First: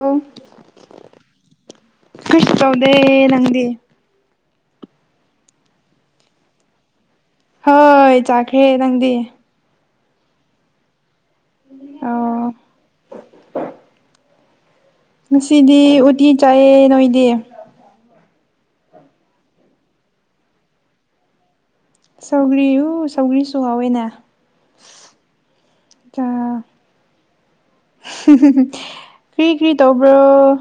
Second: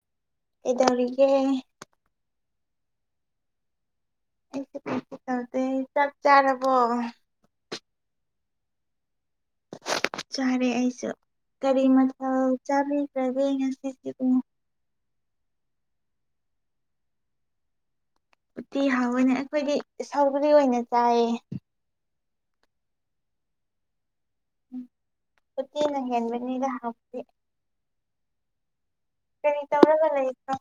ꯑ ꯏꯧꯔꯒ ꯀꯩꯁꯨ ꯇꯧꯗꯦ ꯅꯪꯗꯤ ꯆꯞ ꯆꯥꯔꯕꯣ ꯍꯣꯏ ꯆꯥꯈꯦ ꯅꯪꯗꯤ ꯆꯥꯔꯦ ꯑꯩꯁꯨ ꯀꯔꯤꯃꯊ ꯑꯣ ꯆꯥꯕꯤꯈ꯭ꯔꯒꯦ ꯉꯁꯤꯗꯤ ꯉꯁꯤꯗꯤ ꯎꯇꯤ ꯆꯥꯏꯌꯦ ꯅꯣꯏꯗꯤ ꯎꯇꯤ ꯍꯥꯎ ꯑꯣꯏꯅ ꯑꯩꯈꯣꯏꯗꯤ ꯁꯥꯎꯒꯔꯤ ꯑꯣꯏꯅ ꯆꯥꯏ ꯁꯧꯒ꯭ꯔꯤ ꯁꯧꯒ꯭ꯔꯤꯁꯨ ꯍꯥꯎꯋꯦꯅꯦ ꯎꯝ ꯁꯇ ꯅꯪ ꯍꯃꯤꯅꯤꯒ ꯍꯥꯇꯦ ꯀ꯭ꯔꯤ ꯀ꯭ꯔꯤ ꯇꯧꯔꯒ ꯇꯧꯕ꯭ꯔꯣ ꯂꯩꯕ꯭ꯔꯣ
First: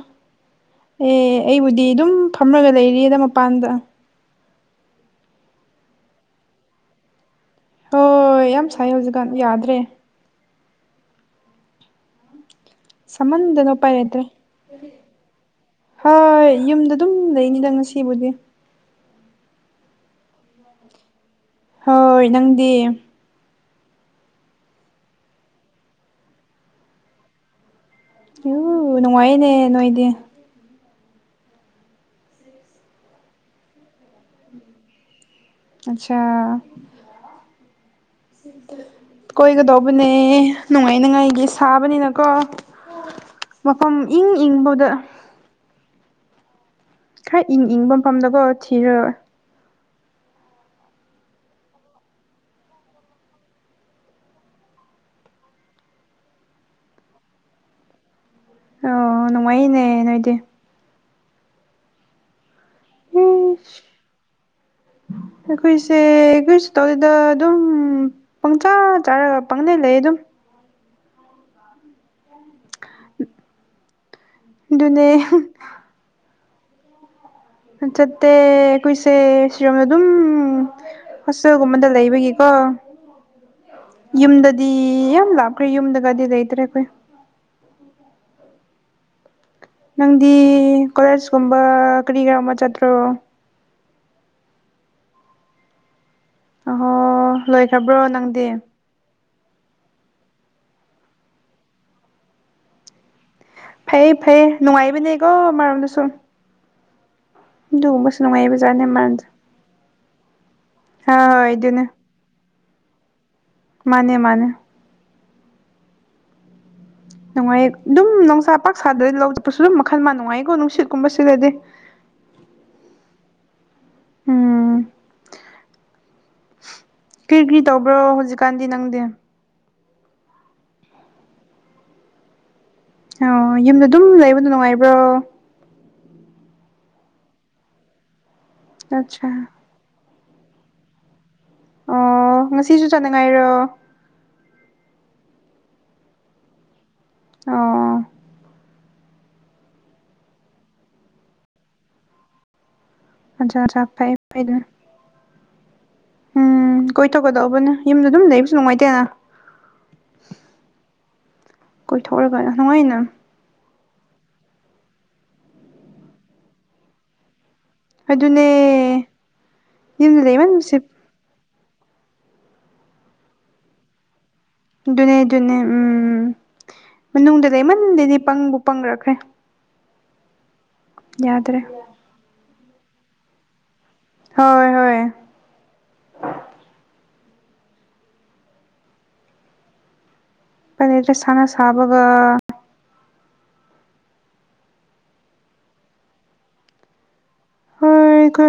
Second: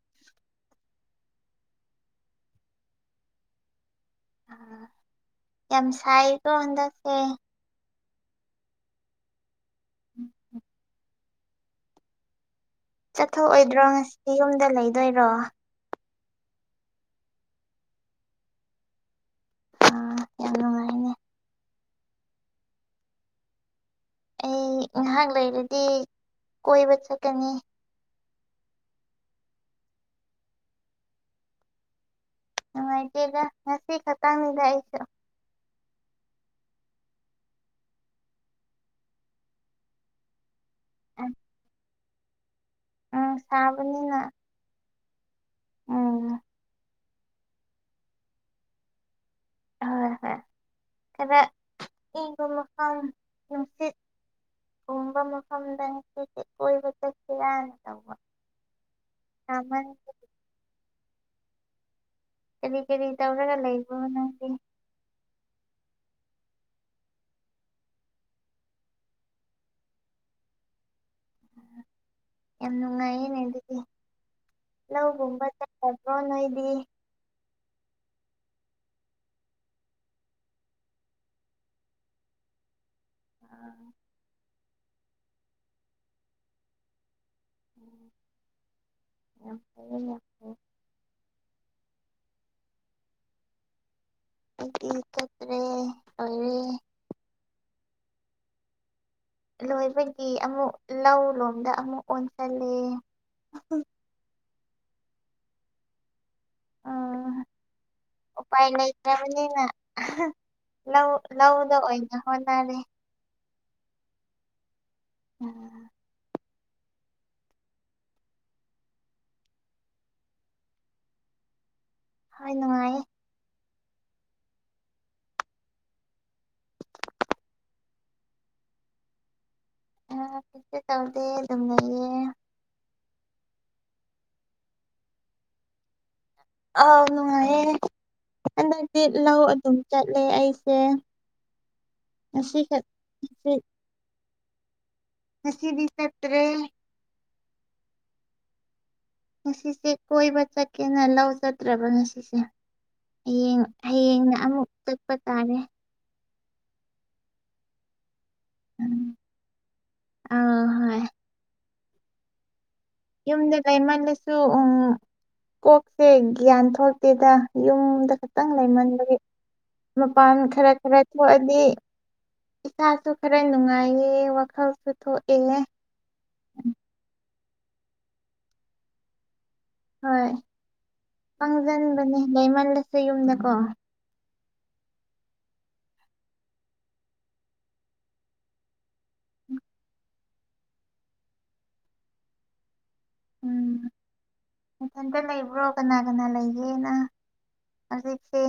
ꯑꯦ ꯑꯩꯕꯨꯗꯤ ꯑꯗꯨꯝ ꯐꯝꯃꯒ ꯂꯩꯔꯤꯗ ꯃꯄꯥꯟꯗ ꯁ ꯀꯗꯁꯦ ꯍꯣꯏ ꯌꯥꯝ ꯁꯥꯏ ꯍꯧꯖꯤꯛꯀꯥꯟ ꯌꯥꯗ꯭ꯔꯦ ꯎꯝ ꯁꯥꯃꯟꯗꯅ ꯆꯠꯊꯣꯛꯑꯣꯏꯗ꯭ꯔꯣ ꯎꯄꯥꯏ ꯂꯩꯇ꯭ꯔꯦ ꯉꯁꯤ ꯌꯨꯝꯗ ꯂꯩꯗꯣꯏꯔꯣ ꯍꯣꯏ ꯌꯨꯝꯗ ꯑꯗꯨꯝ ꯂꯩꯅꯤꯗ ꯉꯁꯤꯕꯨꯗꯤ ꯑꯥ ꯌꯥꯝ ꯅꯨꯡꯉꯥꯏꯅꯦ ꯍꯣꯏ ꯅꯪꯗꯤ ꯑꯩ ꯉꯍꯥꯛ ꯂꯩꯔꯗꯤ ꯀꯣꯏꯕ ꯆꯠꯀꯅꯤ ꯌꯨ ꯅꯨꯡꯉꯥꯏꯌꯦꯅꯦ ꯅꯣꯏꯗꯤ ꯅꯨꯡꯉꯥꯏꯇꯦꯗ ꯉꯁꯤ ꯈꯇꯪꯗ ꯑꯩꯁꯨ ꯑꯆꯥ ꯀꯣꯏꯒꯗꯧꯕꯅꯦ ꯅꯨꯡꯉꯥꯏꯅꯤꯉꯥꯏꯒꯤ ꯁꯥꯕꯅꯤꯅꯀꯣ ꯎꯝ ꯃꯐꯝ ꯁꯥꯕꯅꯤꯅ ꯏꯪ ꯏꯪꯕꯗ ꯎꯝ ꯈꯔ ꯏꯪ ꯏꯪꯕ ꯃꯐꯝꯗꯀꯣ ꯊꯤꯔꯣꯏ ꯍꯣꯏ ꯍꯣꯏ ꯈꯔ ꯏꯪꯕ ꯃꯐꯝ ꯅꯨꯡꯁꯤꯠ ꯀꯨꯝꯕ ꯃꯐꯝꯗ ꯉꯁꯤꯗꯤ ꯀꯣꯏꯕ ꯆꯠꯁꯤꯔꯥꯅ ꯇꯧꯕ ꯑꯣ ꯅꯨꯡꯉꯥꯏꯅꯦ ꯁꯥꯃꯟ ꯅꯣꯏꯗꯤ ꯀꯔꯤ ꯀꯔꯤ ꯇꯧꯔꯒ ꯂꯩꯕꯣ ꯏꯁ ꯅꯪꯗꯤ ꯀꯩꯁꯨ ꯇꯧꯗꯦꯗ ꯑꯗꯨꯝ ꯄꯪꯆꯥ ꯆꯥꯔꯒ ꯄꯪꯂꯩ ꯂꯩꯌꯦ ꯑꯗꯨꯝ ꯌꯥꯝ ꯅꯨꯪꯉꯥꯏꯌꯦꯅꯦ ꯑꯗꯨꯗꯤ ꯑꯗꯨꯅꯦ [unintelligible] ꯆꯠꯇꯦ ꯑꯩꯈꯣꯏꯁꯦ ꯁꯤꯔꯣꯝꯗ ꯑꯗꯨꯝ ꯍꯣꯁꯇꯦꯜꯒꯨꯝꯕꯗ ꯂꯩꯕꯒꯤꯀꯣ ꯌꯨꯝꯗꯗꯤ ꯌꯥꯝ ꯂꯥꯞꯈ꯭ꯔꯦ ꯌꯨꯝꯗꯒꯗꯤ ꯂꯩꯇ꯭ꯔꯦ ꯑꯩꯈꯣꯏ ꯎꯝ ꯅꯪꯗꯤ ꯀꯣꯂꯦꯖꯀꯨꯝꯕ ꯀꯔꯤ ꯀꯔ ꯑꯃ ꯆꯠꯇ꯭ꯔꯣ ꯑꯩꯗꯤ ꯆꯠꯇꯔꯦ ꯑꯍꯣ ꯂꯣꯏꯈ꯭ꯔꯕ꯭ꯔꯣ ꯅꯪꯗꯤ ꯂꯣꯏꯕꯒꯤ ꯑꯃꯨꯛ ꯂꯧ ꯂꯣꯝꯗ ꯑꯃꯨꯛ ꯑꯣꯟꯁꯤꯜꯂꯦ ꯐꯩꯌꯦ ꯐꯩꯌꯦ ꯅꯨꯡꯉꯥꯏꯕꯅꯦꯀꯣ ꯃꯔꯝꯗꯁꯨꯨꯝ ꯎꯝ ꯑꯗꯨꯒꯨꯝꯕꯁꯨ ꯎꯄꯥꯏ ꯅꯨꯡꯉꯥꯏꯕꯖꯥꯠꯅꯤ [unintelligible] ꯂꯩꯇ꯭ꯔꯕꯅꯤꯅ ꯂꯧ ꯂꯧꯗ ꯑꯣꯏꯅ ꯍꯣꯠꯅꯔꯦ ꯃꯥꯅꯦ ꯃꯥꯅꯦ ꯎꯝ ꯅꯨꯡꯉꯥꯏ ꯑꯗꯨꯝ ꯅꯨꯡꯁꯥ ꯄꯥꯛꯁꯥꯗꯔꯗꯤ ꯂꯧ ꯆꯠꯄꯁꯨ ꯑꯗꯨꯝ ꯃꯈꯜꯃ ꯅꯨꯡꯉꯥꯏꯌꯦꯀꯣ ꯅꯨꯡꯁꯤꯠꯀꯨꯝꯕ ꯁꯤꯠꯂꯥꯗꯤ ꯍꯣꯏ ꯅꯨꯡꯉꯥꯏꯌꯦ ꯎꯝ ꯀꯔꯤ ꯀꯔꯤ ꯇꯧꯕ꯭ꯔꯣ ꯍꯧꯖꯤꯛꯀꯥꯟꯗꯤ ꯅꯪꯗꯤ [unintelligible] ꯇꯧꯗꯦ ꯑꯗꯨꯝ ꯂꯩꯌꯦ ꯑꯣ ꯌꯨꯝꯗ ꯑꯗꯨꯝ ꯂꯩꯕꯗꯣ ꯅꯨꯡꯉꯥꯏꯕ꯭ꯔꯣ ꯑꯥꯎ ꯅꯨꯡꯉꯥꯏꯌꯦ ꯍꯟꯗꯛꯇꯤ ꯑꯠꯆꯥ ꯂꯧ ꯑꯗꯨꯝ ꯆꯠꯂꯦ ꯑꯩꯁꯦ ꯑꯣ ꯉꯁꯤ ꯈꯛ ꯉꯁꯤꯁꯨ ꯆꯠꯅꯤꯡꯉꯥꯏꯔꯣ ꯉꯁꯤꯗꯤ‌ ꯆꯠꯇꯔꯦ ꯑꯣ ꯉꯁꯤꯁꯦ ꯀꯣꯏꯕ ꯆꯠꯀꯦꯅ ꯂꯧ ꯆꯠꯇꯔ꯭ꯕ ꯉꯁꯤꯁꯦ ꯑꯆꯥ ꯑꯆꯥ ꯐꯩꯌꯦ ꯐꯩꯌꯦ ꯇꯥꯅꯦ ꯎꯝ ꯀꯣꯏꯊꯣꯛꯒꯗꯧꯕꯅꯦ ꯌꯨꯝꯗ ꯑꯗꯨꯝ ꯂꯩꯕꯁꯨ ꯅꯨꯡꯉꯥꯏꯇꯦꯅ ꯎꯝ ꯑꯥ ꯍꯣꯏ ꯀꯣꯏꯊꯣꯛꯔꯒꯅ ꯅꯨꯡꯉꯥꯏꯅ ꯌꯨꯝꯗ ꯂꯩꯃꯜꯂꯁꯨ ꯎꯝ ꯀꯣꯛꯁꯦ ꯒ꯭ꯌꯥꯟ ꯊꯣꯛꯇꯦꯗ ꯌꯨꯝꯗ ꯈꯛꯇꯪ ꯑꯗꯨꯅꯦ ꯂꯩꯃꯟꯕꯒꯤ ꯌꯨꯝꯗ ꯃꯄꯥꯟ ꯈꯔ ꯂꯩꯃꯟꯕꯁꯦ ꯈꯔ ꯊꯣꯛꯑ ꯗꯤ ꯏꯁꯥꯁꯨ ꯈꯔ ꯅꯨꯡꯉꯥꯏꯌꯦ ꯋꯥ ꯨꯗꯨꯅꯦ ꯗꯨꯅꯦ ꯎꯝ ꯃꯅꯨꯡꯗ ꯂꯩꯃꯟꯗꯗꯤ ꯄꯪꯕꯨ ꯄꯪꯂꯛꯈ꯭ꯔꯦ ꯍꯣꯏ ꯄꯪꯁꯤꯟꯕꯅꯦ ꯂꯩꯃꯜꯕꯁꯦ ꯌꯨꯝꯗꯀꯣ ꯍꯣꯏ ꯍꯣꯏ ꯀꯔꯤꯗ ꯁꯥꯟꯅ ꯁꯥꯕꯒ ꯎꯝ ꯃꯊꯟꯇ ꯂꯩꯕ꯭ꯔꯣ ꯀꯅꯥ ꯀꯅꯥ ꯂꯩꯒꯦꯅ ꯑꯗꯨꯖꯤꯁ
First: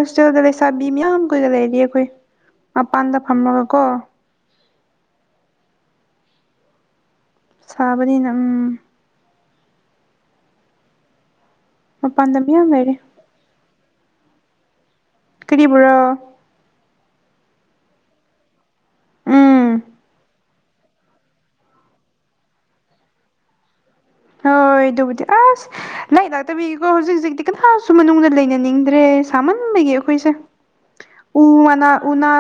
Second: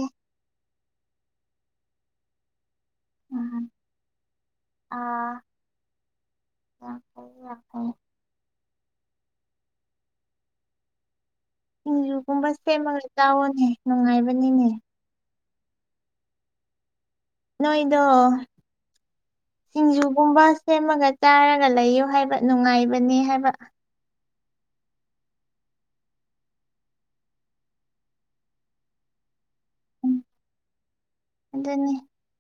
ꯆ ꯆꯥꯕꯤ ꯃꯌꯥꯝ ꯀꯨꯏꯔ ꯂꯩꯔꯤ ꯑꯩꯈꯣꯏ ꯃꯄꯥꯟꯗ ꯐꯝꯃꯒ ꯀꯣ ꯑꯥ ꯁꯥꯕꯅꯤꯅ ꯎꯝ ꯃꯄꯥꯟꯗ ꯁꯤꯡꯖꯨꯒꯨꯝꯕ ꯃꯌꯥꯝ ꯂꯩꯔꯤ ꯁꯦꯝꯃꯒ ꯇꯥꯛꯑꯣꯅꯦ ꯅꯨꯡꯉꯥꯏꯕꯅꯤꯅꯦ ꯀꯔꯤ ꯄꯨ꯭ꯔꯣ ꯅꯣꯏꯗ ꯎꯝ ꯁꯤꯡꯖꯨꯒꯨꯝꯕ ꯁꯦꯝꯃꯒ ꯇꯥꯔꯒ ꯂꯩꯌꯨ ꯍꯥꯏꯕ ꯅꯨꯡꯉꯥꯏꯕꯅꯦ ꯍꯥꯏꯕ ꯍꯣꯏ ꯑꯗꯨꯕꯨꯗꯤ ꯑꯁ ꯂꯥꯏꯔꯤꯛ ꯂꯥꯛꯇꯕꯤꯒꯤꯀꯣ ꯍꯧꯖꯤꯛ ꯍꯧꯖꯤꯛꯇꯤ ꯀꯅꯥꯁꯨ ꯃꯅꯨꯡꯗ ꯂꯩꯅꯅꯤꯡꯗ꯭ꯔꯦ ꯊꯃꯟꯕꯒꯤ ꯎꯝ ꯑꯩꯈꯣꯏꯁꯦ ꯎ ꯋꯥꯅꯥ ꯑꯗꯨꯅꯤ ꯎꯅꯥ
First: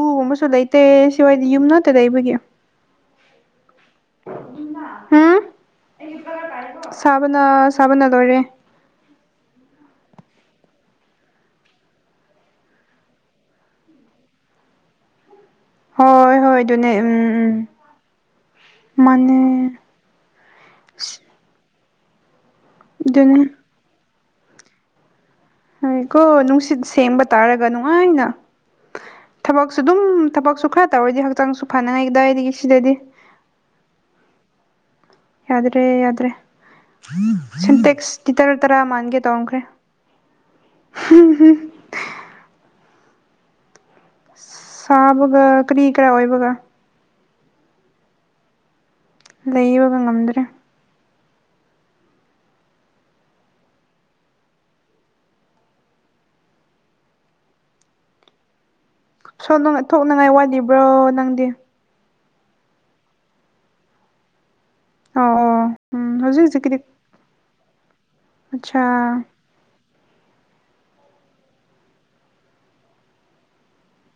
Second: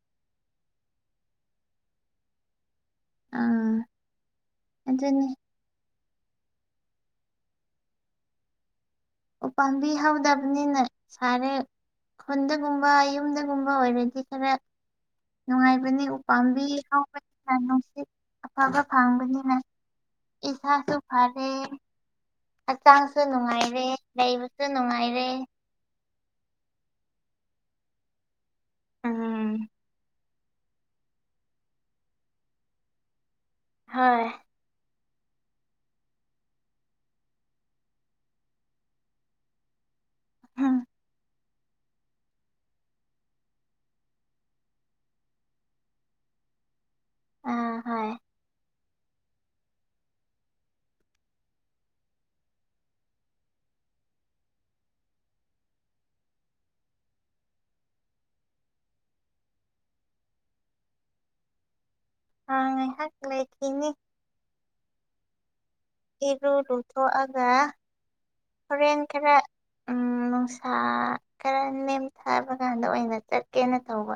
ꯎꯒꯨꯝꯕꯁꯨ ꯂꯩꯇꯦ ꯁꯤꯋꯥꯏꯗꯤ ꯌꯨꯝ ꯅꯠꯇ ꯂꯩꯕꯒꯤ ꯑꯥ ꯑ ꯁꯕꯅ ꯁꯕꯅꯗꯣꯣꯔꯦ ꯎꯄꯥꯝꯕꯤ ꯍꯧꯗꯕꯅꯤꯅ ꯁꯥꯔꯦ ꯈꯨꯟꯗꯒꯨꯝꯕ ꯌꯨꯝꯗꯒꯨꯝꯕ ꯑꯣꯏꯔꯗꯤ ꯈꯔ ꯅꯨꯡꯉꯥꯏꯕꯅꯤ ꯍꯣꯏ ꯍꯣꯏ ꯎꯄꯥꯝꯕꯤ ꯑꯗꯨꯅꯦ ꯎꯝ ꯍꯥꯎꯕꯅꯤ ꯎꯝ ꯅꯨꯡꯁꯤꯠ ꯑꯐꯕ ꯐꯪꯕꯅꯤꯅ ꯃꯥꯅꯦ ꯏꯁꯁꯨ ꯐꯔꯦ ꯍꯛꯆꯥꯡꯁꯨ ꯑꯗꯨꯅꯦ ꯅꯨꯡꯉꯥꯏꯔꯦ ꯂꯩꯕꯁꯨ ꯅꯨꯡꯉꯥꯏꯔꯦ ꯍꯥꯏꯀꯣ ꯅꯨꯡꯁꯤꯠ ꯁꯦꯝꯕ ꯇꯥꯔꯒ ꯅꯨꯡꯉꯥꯏꯅ ꯎꯝ ꯊꯕꯛꯁꯨ ꯑꯗꯨꯝ ꯊꯕꯛꯁꯨ ꯈꯔ ꯇꯧꯔꯗꯤ ꯍꯛꯆꯥꯡꯁꯨ ꯐꯅꯉꯥꯏꯗꯋꯥꯏꯗꯒꯤ ꯁꯤꯗꯗꯤ ꯍꯣꯏ ꯌꯥꯗ꯭ꯔꯦ ꯌꯥ꯭ꯔꯦ ꯁꯤꯟꯇꯦꯛꯁꯇꯤ ꯇꯔ ꯇꯔꯥ ꯃꯥꯟꯒꯦ ꯇꯧꯔꯝꯈ꯭ꯔꯦ ꯎꯝ [unintelligible] ꯁꯥꯕꯒ ꯀꯔꯤ ꯀꯥ ꯑꯣꯏꯏꯕꯒ ꯑꯥ ꯍꯣꯏ ꯂꯩꯌꯨꯒꯥ ꯉꯝꯗ꯭ꯔꯦ ꯁꯣ ꯊꯣꯛꯅꯉꯥꯏ ꯋꯥꯂꯤꯕ꯭ꯔꯣ ꯅꯪꯗꯤ ꯑ ꯉꯥꯏꯍꯥꯛ ꯂꯩꯈꯤꯅꯤ ꯑꯣ ꯑꯣ ꯎꯝ ꯍꯧꯖꯤꯛ ꯏꯔꯨ ꯍꯧꯖꯤꯛꯀꯤꯗꯤ ꯂꯨꯊꯣꯛꯑꯒ ꯍꯣꯔꯦꯟ ꯑꯠꯆꯥ ꯈꯔꯥ ꯎꯝ ꯅꯨꯡꯁꯥ ꯈꯔ ꯅꯦꯝꯊꯕ ꯀꯥꯟꯗ ꯑꯣꯏꯅ ꯆꯠꯀꯦꯅ ꯇꯧꯕ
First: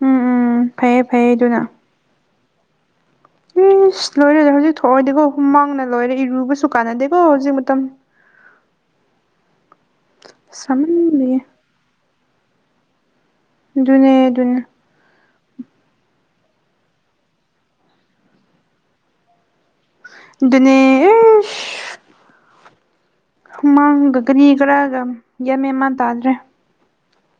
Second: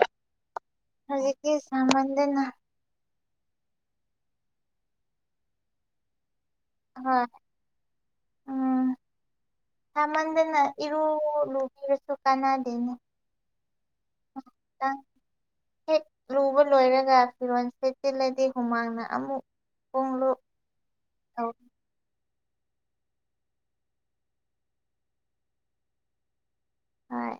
ꯎꯝ ꯎꯝ ꯐꯩꯌꯦ ꯐꯩꯌꯦ ꯍꯧꯖꯤꯀꯤ ꯑꯗꯨꯅ ꯁꯃꯟꯗꯅ ꯏꯁ ꯂꯣꯏꯔꯦ ꯍꯧꯖꯤꯛ ꯊꯣꯛꯑꯣꯏꯗꯤꯀꯣ ꯍꯨꯃꯥꯡꯅ ꯂꯣꯏꯔꯦ ꯏꯔꯨꯕ ꯀꯟꯅꯗꯦꯀꯣ ꯍꯣꯏ ꯍꯧꯖꯤꯛ ꯃꯇꯝ ꯎꯝ ꯁꯥꯃꯟꯗꯅ ꯏꯔꯨ ꯁꯥꯃꯟꯕꯒꯤ ꯂꯨꯕꯤꯔꯁꯨ ꯀꯥꯟꯅꯗꯦꯅꯤ ꯗꯨ ꯑꯗꯨꯅꯦ ꯍꯦꯛ ꯂꯨꯕ ꯂꯣꯏꯔꯒ ꯐꯤꯔꯣꯜ ꯁꯦꯠꯆꯤꯜꯂꯗꯤ ꯍꯨꯃꯥꯡꯅ ꯑꯃꯨꯛ ꯄꯨꯡꯂꯨꯞ ꯗꯨꯅꯦ ꯏꯁ ꯇꯧ ꯃꯥꯡꯒ ꯀꯔꯤ ꯀꯔꯒꯥ ꯌꯥꯝꯃꯦ ꯃꯥꯟ ꯇꯥꯗ꯭ꯔꯦ ꯍꯣꯏ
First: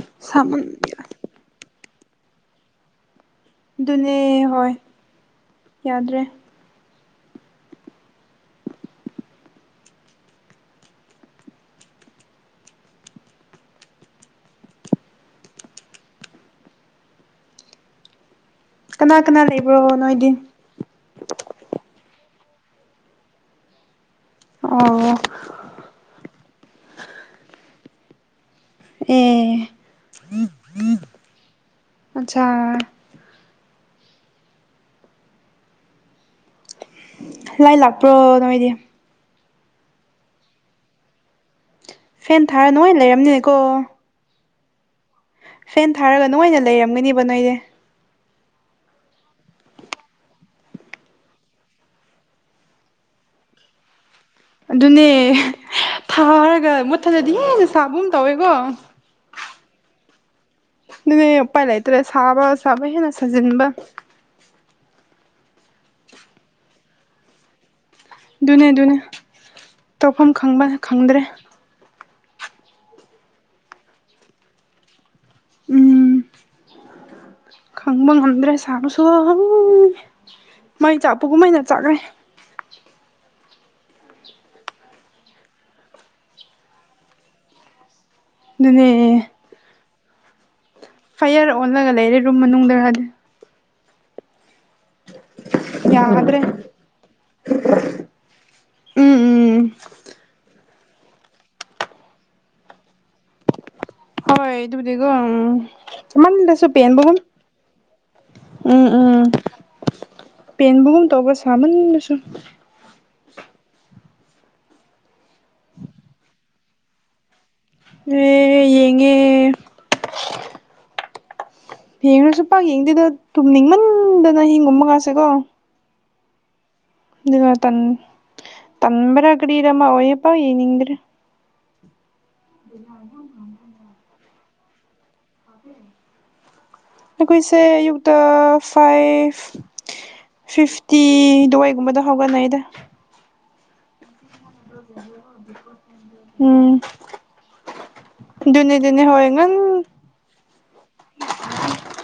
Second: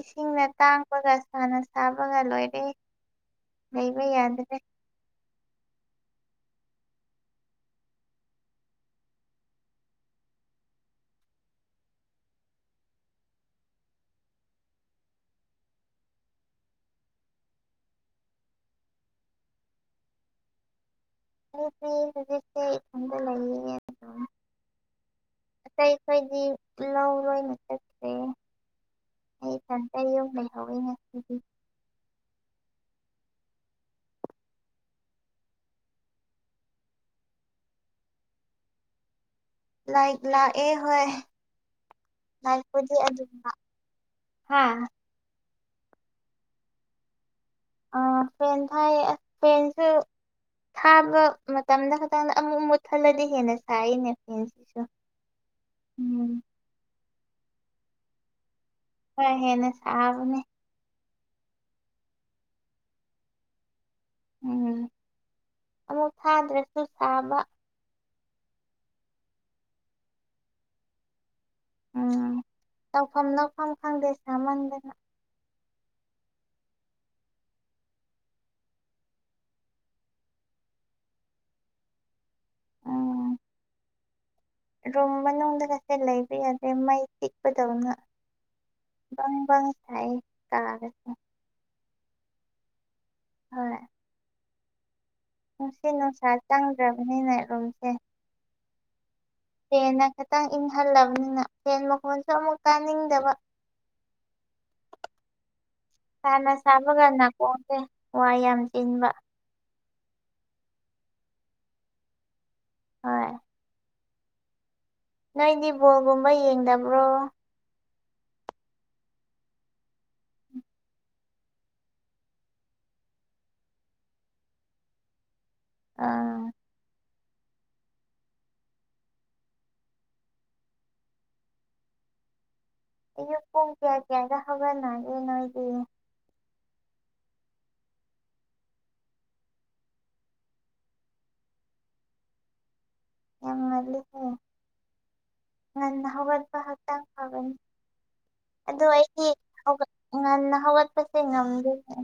ꯏꯁꯤꯡꯅ ꯁꯥꯃꯟ ꯇꯥꯡꯕꯒ ꯁꯥꯅ ꯁꯥꯕꯒ ꯂꯣꯏꯔꯦ ꯂꯩꯕ ꯑꯗꯨꯅꯦ ꯌꯥꯗ꯭ꯔꯦ ꯍꯣꯏ ꯌꯥꯗ꯭ꯔꯦ ꯀꯅꯥ ꯀꯅꯥ ꯂꯩꯕ꯭ꯔꯣ ꯅꯣꯏꯗꯤ ꯑꯩꯗꯤ ꯍꯧꯖꯤꯛꯇꯤ ꯀꯗ ꯂꯩꯌꯦꯅꯦ ꯑꯣ ꯀꯩ ꯀꯩꯗꯤ ꯂꯥꯎ ꯔꯣꯏ ꯆꯠꯈꯔꯦ ꯑꯩ ꯑꯦ ꯏꯊꯟ ꯇꯥ ꯌꯨꯝ ꯂꯩꯍꯧ ꯌꯦꯅꯦ ꯉꯁꯤꯗꯤ ꯑꯆꯥ ꯂꯥꯏ ꯂꯥꯛꯄ꯭ꯔꯣ ꯅꯣꯏꯗꯤ ꯂꯥꯏ ꯂꯛ ꯑꯦ ꯍꯣꯏ ꯐꯦꯟ ꯊꯥꯔ ꯅꯣꯏ ꯂꯩꯔꯝꯅꯤꯅꯦꯀꯣ ꯍꯥꯥ ꯐꯦꯟ ꯊꯥꯔꯒ ꯅꯣꯏꯅ ꯂꯩꯔꯝꯒꯅꯤꯕ ꯅꯣꯏꯗꯤ ꯑ ꯐꯦꯟ ꯊꯥꯏꯌꯦ ꯐꯦꯟꯁꯨ ꯊꯥꯕ ꯃꯇꯝꯗ ꯈꯛꯇꯪꯗ ꯑꯃꯨꯛ ꯃꯨꯠ ꯊꯠꯂꯗꯤ ꯍꯦꯟꯅ ꯁꯥꯏꯅꯦ ꯐꯦꯟꯁꯤꯁꯨ ꯑꯗꯨꯅꯦ ꯎꯝ ꯊꯥꯔꯒ ꯃꯨꯊꯠꯂꯗꯤ ꯍꯦꯟꯅ ꯁꯥꯕꯒꯨꯝ ꯇꯧꯋꯦꯀꯣ ꯈꯔ ꯍꯦꯟꯅ ꯁꯥꯕꯅꯤ ꯑꯗꯨꯅꯦ ꯎꯄꯥꯏ ꯂꯩꯇ꯭ꯔꯦ ꯁꯥꯕ ꯁꯥꯕ ꯍꯦꯟꯅ ꯁꯥꯖꯤꯟꯕ ꯎꯝ ꯑꯃꯨꯛ ꯊꯥꯗ꯭ꯔꯁꯨ ꯁꯥꯕ ꯑꯗꯨꯅꯦ ꯑꯗꯨꯅꯦ ꯇꯧꯐꯝ ꯈꯪꯕ ꯈꯪꯗ꯭ꯔꯦ ꯎꯝ ꯇꯧꯐꯝ ꯂꯛꯐꯝ ꯈꯪꯗꯦ ꯁꯥꯃꯟꯗꯅ ꯎꯝ ꯈꯪꯕ ꯉꯗ꯭ꯔꯦ ꯁꯥꯕꯁꯨ ꯎꯝ ꯃꯩ ꯆꯥꯛꯄ ꯀꯨꯝ ꯃꯩ ꯆꯥꯛꯈ꯭ꯔꯦ ꯎꯝ ꯔꯨꯝ ꯃꯅꯨꯡꯗ ꯀꯁꯦ ꯂꯩꯕ ꯌꯥꯗꯦ ꯃꯩ ꯇꯤꯛꯄꯗꯧꯅ ꯗꯨꯅꯦ ꯕꯪ ꯕꯪ ꯀꯥꯒꯁꯦ ꯆꯠꯂꯒ ꯂꯩꯔꯦ ꯔꯨꯝ ꯃꯅꯨꯡꯗꯔꯗꯤ ꯍꯣꯏ ꯅꯨꯡꯁꯤ ꯅꯨꯡꯁꯥ ꯌꯥꯗ꯭ꯔꯦ ꯆꯪꯗ꯭ꯔꯕꯅꯤꯅ ꯔꯨꯝꯁꯦ ꯎꯝ ꯎꯝ ꯐꯦꯟꯅ ꯈꯤꯇꯪ ꯏꯪꯍꯜꯂꯕꯅꯤꯅ ꯐꯦꯟ ꯃꯈꯣꯟꯁꯨ ꯑꯃꯨꯛ ꯇꯥꯅꯤꯡꯗꯕ [inaudible] ꯍꯣꯏꯗꯨꯕꯨꯗꯤꯒꯣ ꯎꯝ ꯁꯥꯅ ꯏꯃꯗꯁꯣ ꯁꯥꯕꯒ ꯄꯦꯟꯕꯒꯣꯟ ꯅꯥꯀꯣꯡꯁꯦ ꯋꯥ ꯌꯥꯝ ꯎꯝ ꯆꯤꯟꯕ ꯎꯝ ꯎ ꯄꯦꯟꯕꯒꯨꯝ ꯇꯧꯕ ꯁꯥꯃꯟꯕꯁꯨ ꯍꯣꯏ ꯅꯪꯗꯤ ꯕꯣꯜꯒꯨꯝꯕ ꯌꯦꯡꯗꯕ꯭ꯔꯣ ꯑꯦ ꯌꯦꯡꯉꯦ ꯌꯦꯡꯨꯔꯁꯨ ꯄꯥꯛ ꯌꯦꯡꯗꯦꯗ ꯇꯨꯝꯅꯤꯡꯃꯟꯗꯅ ꯍꯤꯡꯒꯨꯝꯕ ꯉꯥꯁꯦꯀꯣ ꯑꯥ ꯏ ꯇꯟ ꯇꯟꯝꯕꯔ ꯀꯔꯃ ꯑꯣꯄꯥꯥꯎ ꯌꯦꯅꯤ꯭ꯔꯦ ꯑꯌꯨꯛ ꯄꯨꯡ ꯀꯌꯥ ꯀꯌꯥꯗ ꯍꯧꯒꯠꯅꯒꯦ ꯅꯣꯏꯒꯤ ꯑꯩꯈꯣꯏꯁꯦ ꯑꯌꯨꯛꯛꯇ ꯐꯥꯏꯚ ꯐꯤꯐꯇꯤꯗꯨꯋꯥꯏꯒꯨꯝꯕꯗ ꯍꯧꯒꯠꯅꯤ ꯑꯩꯗ ꯌꯥꯝ ꯑꯂꯤ ꯍ ꯎꯝ ꯑꯣ ꯑꯗꯨꯅꯦ ꯑꯗꯨꯅꯦ ꯍꯣꯏ ꯑꯩꯒꯤ ꯉꯟ ꯉꯟꯅ ꯍꯧꯒꯠꯄꯁꯦ ꯉꯝꯗꯦꯅꯦ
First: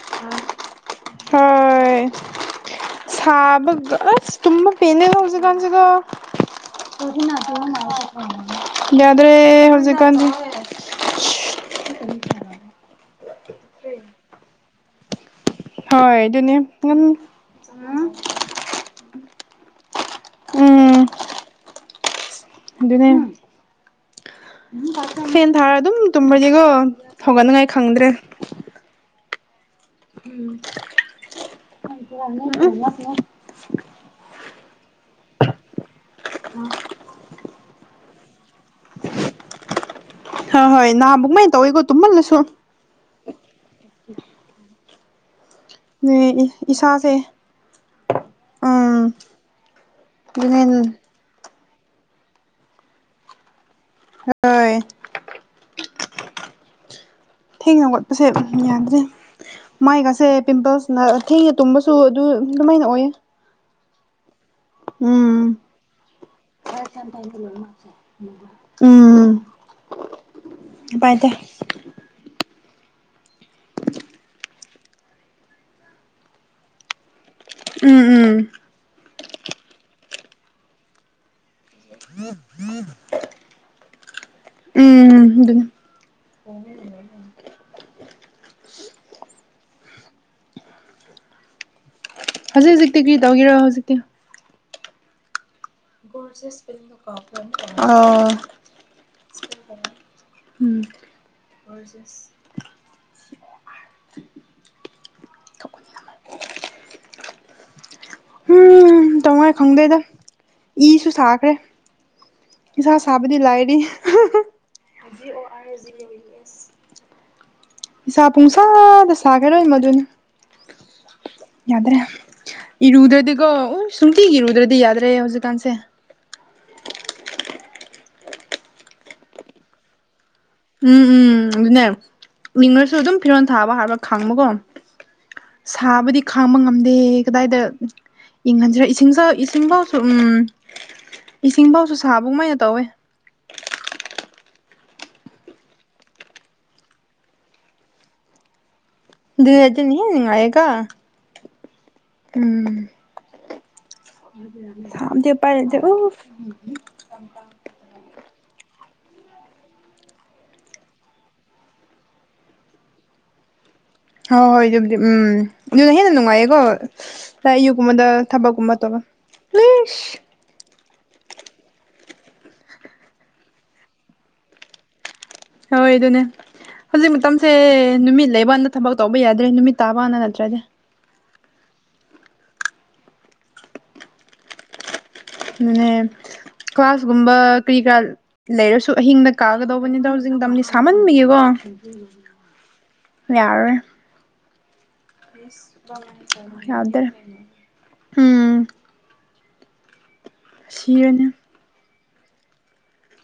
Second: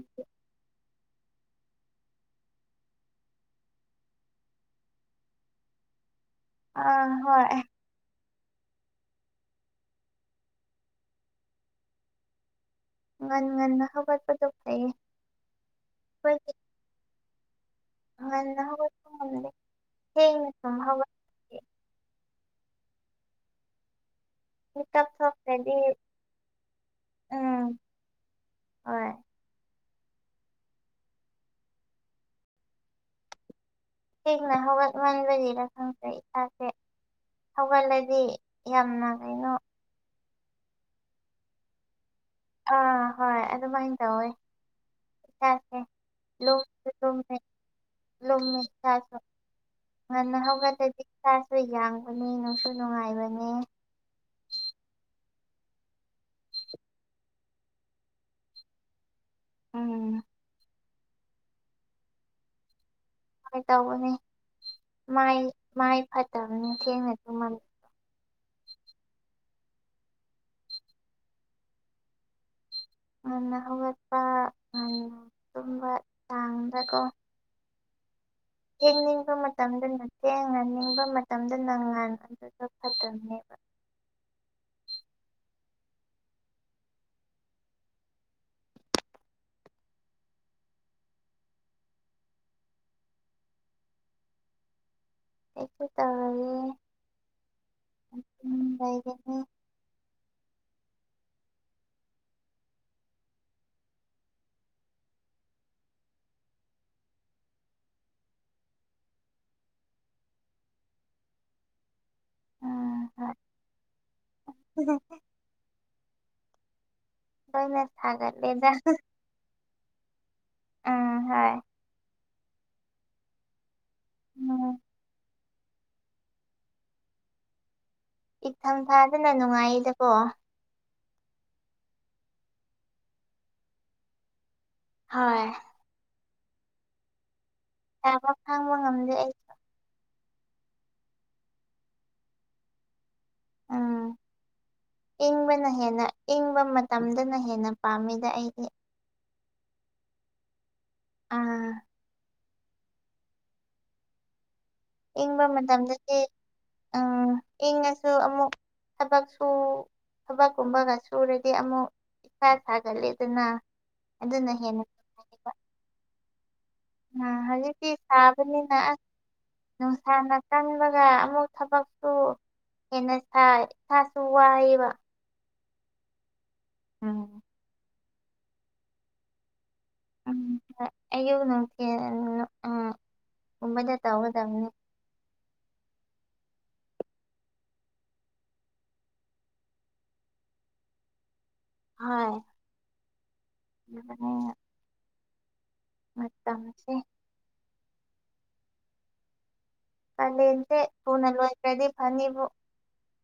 ꯍꯣꯏ ꯁꯥꯕꯒꯁ ꯇꯨꯝ ꯄꯦꯅꯗ ꯍꯧꯁꯤ ꯀꯥꯟꯁꯤꯒ ꯑꯥ ꯇꯗꯤ ꯍꯣꯏ ꯅꯠꯇꯅ ꯌꯥꯗꯔꯦ ꯍꯔꯁꯤꯀꯥꯟ ꯉꯟ ꯉꯟꯅ ꯍꯧꯒꯠꯄꯗꯨꯣ ꯐꯩꯌꯦ ꯍ ꯑꯗꯨꯅꯦ ꯃꯅ ꯍ ꯍ ꯍ ꯑꯗꯨꯗꯨꯅꯦ ꯃꯤꯀꯞ ꯐꯦꯟ ꯊꯥꯔ ꯊꯣꯛꯇ꯭ꯔꯗꯤ ꯑꯗꯨꯝ ꯇꯨꯝꯕꯗꯤꯒꯣ ꯎꯝ ꯍꯧꯒꯠꯅꯤꯉꯥꯏ ꯈꯪꯗ꯭ꯔꯦ [unintelligible] ꯍꯣꯏ ꯎꯝꯅꯤ ꯁꯦꯡꯅ ꯍꯧꯒꯠꯃꯟꯕꯒꯤꯗ ꯈꯪꯗ꯭ꯔꯦ ꯏꯁꯥꯁꯦ ꯊꯒꯜꯂꯗꯤ ꯌꯥꯝꯅ ꯀꯩꯅꯣ ꯍ ꯍꯣꯏ ꯅꯅꯥ ꯕꯨꯛꯃꯥꯏ ꯇꯧ ꯏꯒꯣ ꯇꯨꯝꯜ ꯂ ꯑꯥ ꯍꯣꯏ ꯑꯗꯨꯃꯥꯏꯅ ꯇꯧꯋꯦ ꯏꯁꯥꯁꯦ ꯑ ꯏꯁꯥꯥꯁꯦ ꯂꯃꯤ ꯊꯥꯁꯅ ꯑꯗꯨꯅꯦ ꯍꯗꯤ ꯆ ꯌꯥꯡꯕꯅꯦ ꯅꯨꯡꯁꯨ ꯅꯨꯡꯉꯥꯏꯕꯅꯦ ꯍ ꯊꯦꯡꯅꯒꯠꯄꯁꯦ ꯌꯥꯗ꯭ꯔꯦ ꯎꯝ ꯃꯥꯏꯒꯁꯦ ꯄꯤꯝꯄꯜꯁꯅ ꯊꯦꯡꯅ ꯇꯨꯝꯕꯁꯨ ꯑꯗꯨ ꯑꯗꯨꯃꯥꯏꯅ ꯑꯣꯏꯌꯦ ꯍꯣꯏ ꯇꯧꯕꯅꯦ ꯎꯝ ꯃꯥꯏ ꯐꯠꯇꯕꯅꯤ ꯊꯦꯡꯅ ꯑꯗꯨꯂ ꯎꯝ ꯄꯥꯏꯇ ꯉꯟꯅ ꯍꯧꯒꯠꯄ ꯉ ꯇꯨꯝꯕ ꯆꯥꯡꯗꯀꯣ ꯎꯝ ꯎꯝ ꯊꯦꯡꯅꯤꯡꯕ ꯃꯇꯝꯗꯅ ꯊꯦꯡꯅꯅꯤꯡꯕ ꯃꯇꯝꯗ ꯅꯪꯉꯥꯟ ꯑꯗꯨꯗ ꯐꯠꯇꯕꯅꯦꯕ ꯍꯉ ꯍꯧꯖꯤꯛ ꯍꯧꯖꯤꯛꯇꯤ ꯀꯔꯤ ꯇꯧꯒꯦꯔꯣ ꯍꯧꯖꯤꯛꯇꯤ ꯑꯩꯁꯨ ꯇꯧꯔꯒꯦ ꯑ ꯎꯝ ꯍ ꯆꯁ [inaudible] ꯎꯝ ꯇꯃꯣꯏ ꯈꯪꯗꯣꯏꯗ ꯏꯁꯨ ꯁꯥꯈ꯭ꯔꯦ ꯎꯝ ꯍꯣꯏ ꯁꯕꯗꯤ ꯂꯥꯏꯔꯤ ꯂꯣꯏꯅ ꯅꯤꯁꯥ ꯁꯥꯒꯠꯂꯦꯗ ꯄꯨꯡꯁꯥꯗ ꯁꯥꯒꯔꯣꯏ ꯃꯗꯨꯅ ꯎꯝ ꯍꯣꯏ ꯌꯥꯗ꯭ꯔꯦ ꯏꯔꯨꯗ꯭ꯔꯗꯤꯀꯣ ꯎ ꯁꯨꯡꯇꯤ ꯎꯝ ꯏꯔꯨꯗ꯭ꯔꯗꯤ ꯌꯥꯗ꯭ꯔꯦ ꯍꯧꯖꯤꯛꯀꯥꯟꯁꯦ ꯏꯊꯝ ꯐꯥꯗꯅ ꯅꯨꯡꯉꯥꯏꯗꯀꯣ ꯎꯝ ꯎꯝ ꯑꯗꯨꯅꯦ ꯃꯤꯉꯁꯨ ꯑꯗꯨꯝ ꯐꯤꯔꯣꯜ ꯊꯥꯕ ꯍꯥꯏꯕ ꯈꯪꯕꯀꯣ ꯍꯣꯏ ꯁꯥꯕꯨꯗꯤ ꯈꯥꯡꯕ ꯉꯝꯗꯦ ꯀꯗꯥꯏꯗ ꯁꯥꯕ ꯈꯥꯡꯕ ꯏꯪꯍꯟꯁꯤꯔꯦ ꯉꯝꯗꯦ ꯏꯁꯤꯡꯁ ꯑꯩ ꯏꯁꯤꯡꯐꯥꯎ ꯎꯝ ꯏꯁꯤꯡꯐꯥꯎꯁꯨ ꯁꯥꯕꯧ ꯃꯅ ꯇꯧꯋꯦ ꯎꯝ ꯏꯪꯕꯅ ꯍꯦꯟꯅ ꯏꯪꯕ ꯃꯇꯝꯗꯅ ꯍꯦꯟꯅ ꯄꯥꯝꯃꯤꯗ ꯑꯩꯗꯤ ꯑꯗꯨꯨ ꯍꯗꯤꯅ ꯑꯑꯒ ꯑꯥ ꯎꯝ ꯁꯥꯕꯗꯤ ꯏꯪꯕ ꯎꯄꯥꯏ ꯂꯩꯇꯦ ꯃꯇꯝꯗꯗꯤ ꯎꯐ ꯎ ꯏꯪꯉꯁꯨ ꯑꯃꯨꯛ ꯊꯕꯛ ꯁ ꯊꯕꯛꯀꯨꯝꯕꯒ ꯁꯨꯔꯗꯤ ꯑꯃꯨꯛ ꯏꯁꯥ ꯁꯥꯒꯂ ꯑꯗꯨꯅ ꯍꯣꯏ ꯍꯣꯏ ꯍꯦꯟꯅ ꯑꯗꯨꯕꯨꯗꯤ ꯎꯝ ꯑꯗꯨꯅ ꯍꯦꯟꯅ ꯅꯨꯡꯉꯥꯏꯌꯦꯀꯣ ꯎꯝ ꯍꯧꯖꯤꯛꯇꯤ ꯌꯌꯨꯒꯨꯝꯕꯗ ꯊꯕꯛꯀꯨꯝꯕ ꯁꯥꯕꯅꯤꯅ ꯇꯧ ꯄꯨꯟꯕꯒ ꯑꯃꯨꯛ ꯊꯕꯛꯁꯨ ꯍꯦꯟꯅ ꯁꯥꯏ ꯏꯁꯥꯁꯨ ꯋꯥꯏꯑꯕ ꯍꯣꯏ ꯑꯗꯨꯅꯦ ꯍꯧꯖꯤꯛ ꯃꯇꯝꯁꯦ ꯅꯨꯃꯤꯠ ꯂꯩꯕꯗ ꯊꯕꯛ ꯇꯧꯕ ꯌꯥꯗ꯭ꯔꯦ ꯅꯨꯃꯤꯠ ꯇꯥꯕꯅ ꯎꯝ ꯅꯠꯇ꯭ꯔꯗꯤ ꯍꯣꯏ ꯑꯌꯨꯛ ꯅꯨꯡꯊꯤꯜ ꯀꯨꯝꯕꯗ ꯇꯧꯒꯗꯕꯅꯤ ꯃꯅꯅꯦ ꯀ꯭ꯂꯥꯁꯒꯨꯝꯕ ꯀꯔꯤ ꯀꯔꯥ ꯂꯩꯔꯁꯨ ꯑꯍꯤꯡꯗ ꯀꯥꯒꯗꯧꯕꯅꯤꯗ ꯍꯧꯁꯤꯡꯤꯡ ꯇꯝꯅꯤ ꯁꯥꯃꯟꯕꯤꯒꯦꯀꯣ [inaudible] ꯎꯝ ꯌꯥꯗꯔ ꯎꯝ ꯑꯂꯦ ꯁꯤꯔꯅꯤ ꯐꯣꯅ ꯂ ꯏꯇ꯭ꯔꯗꯤ ꯐꯅꯤꯕ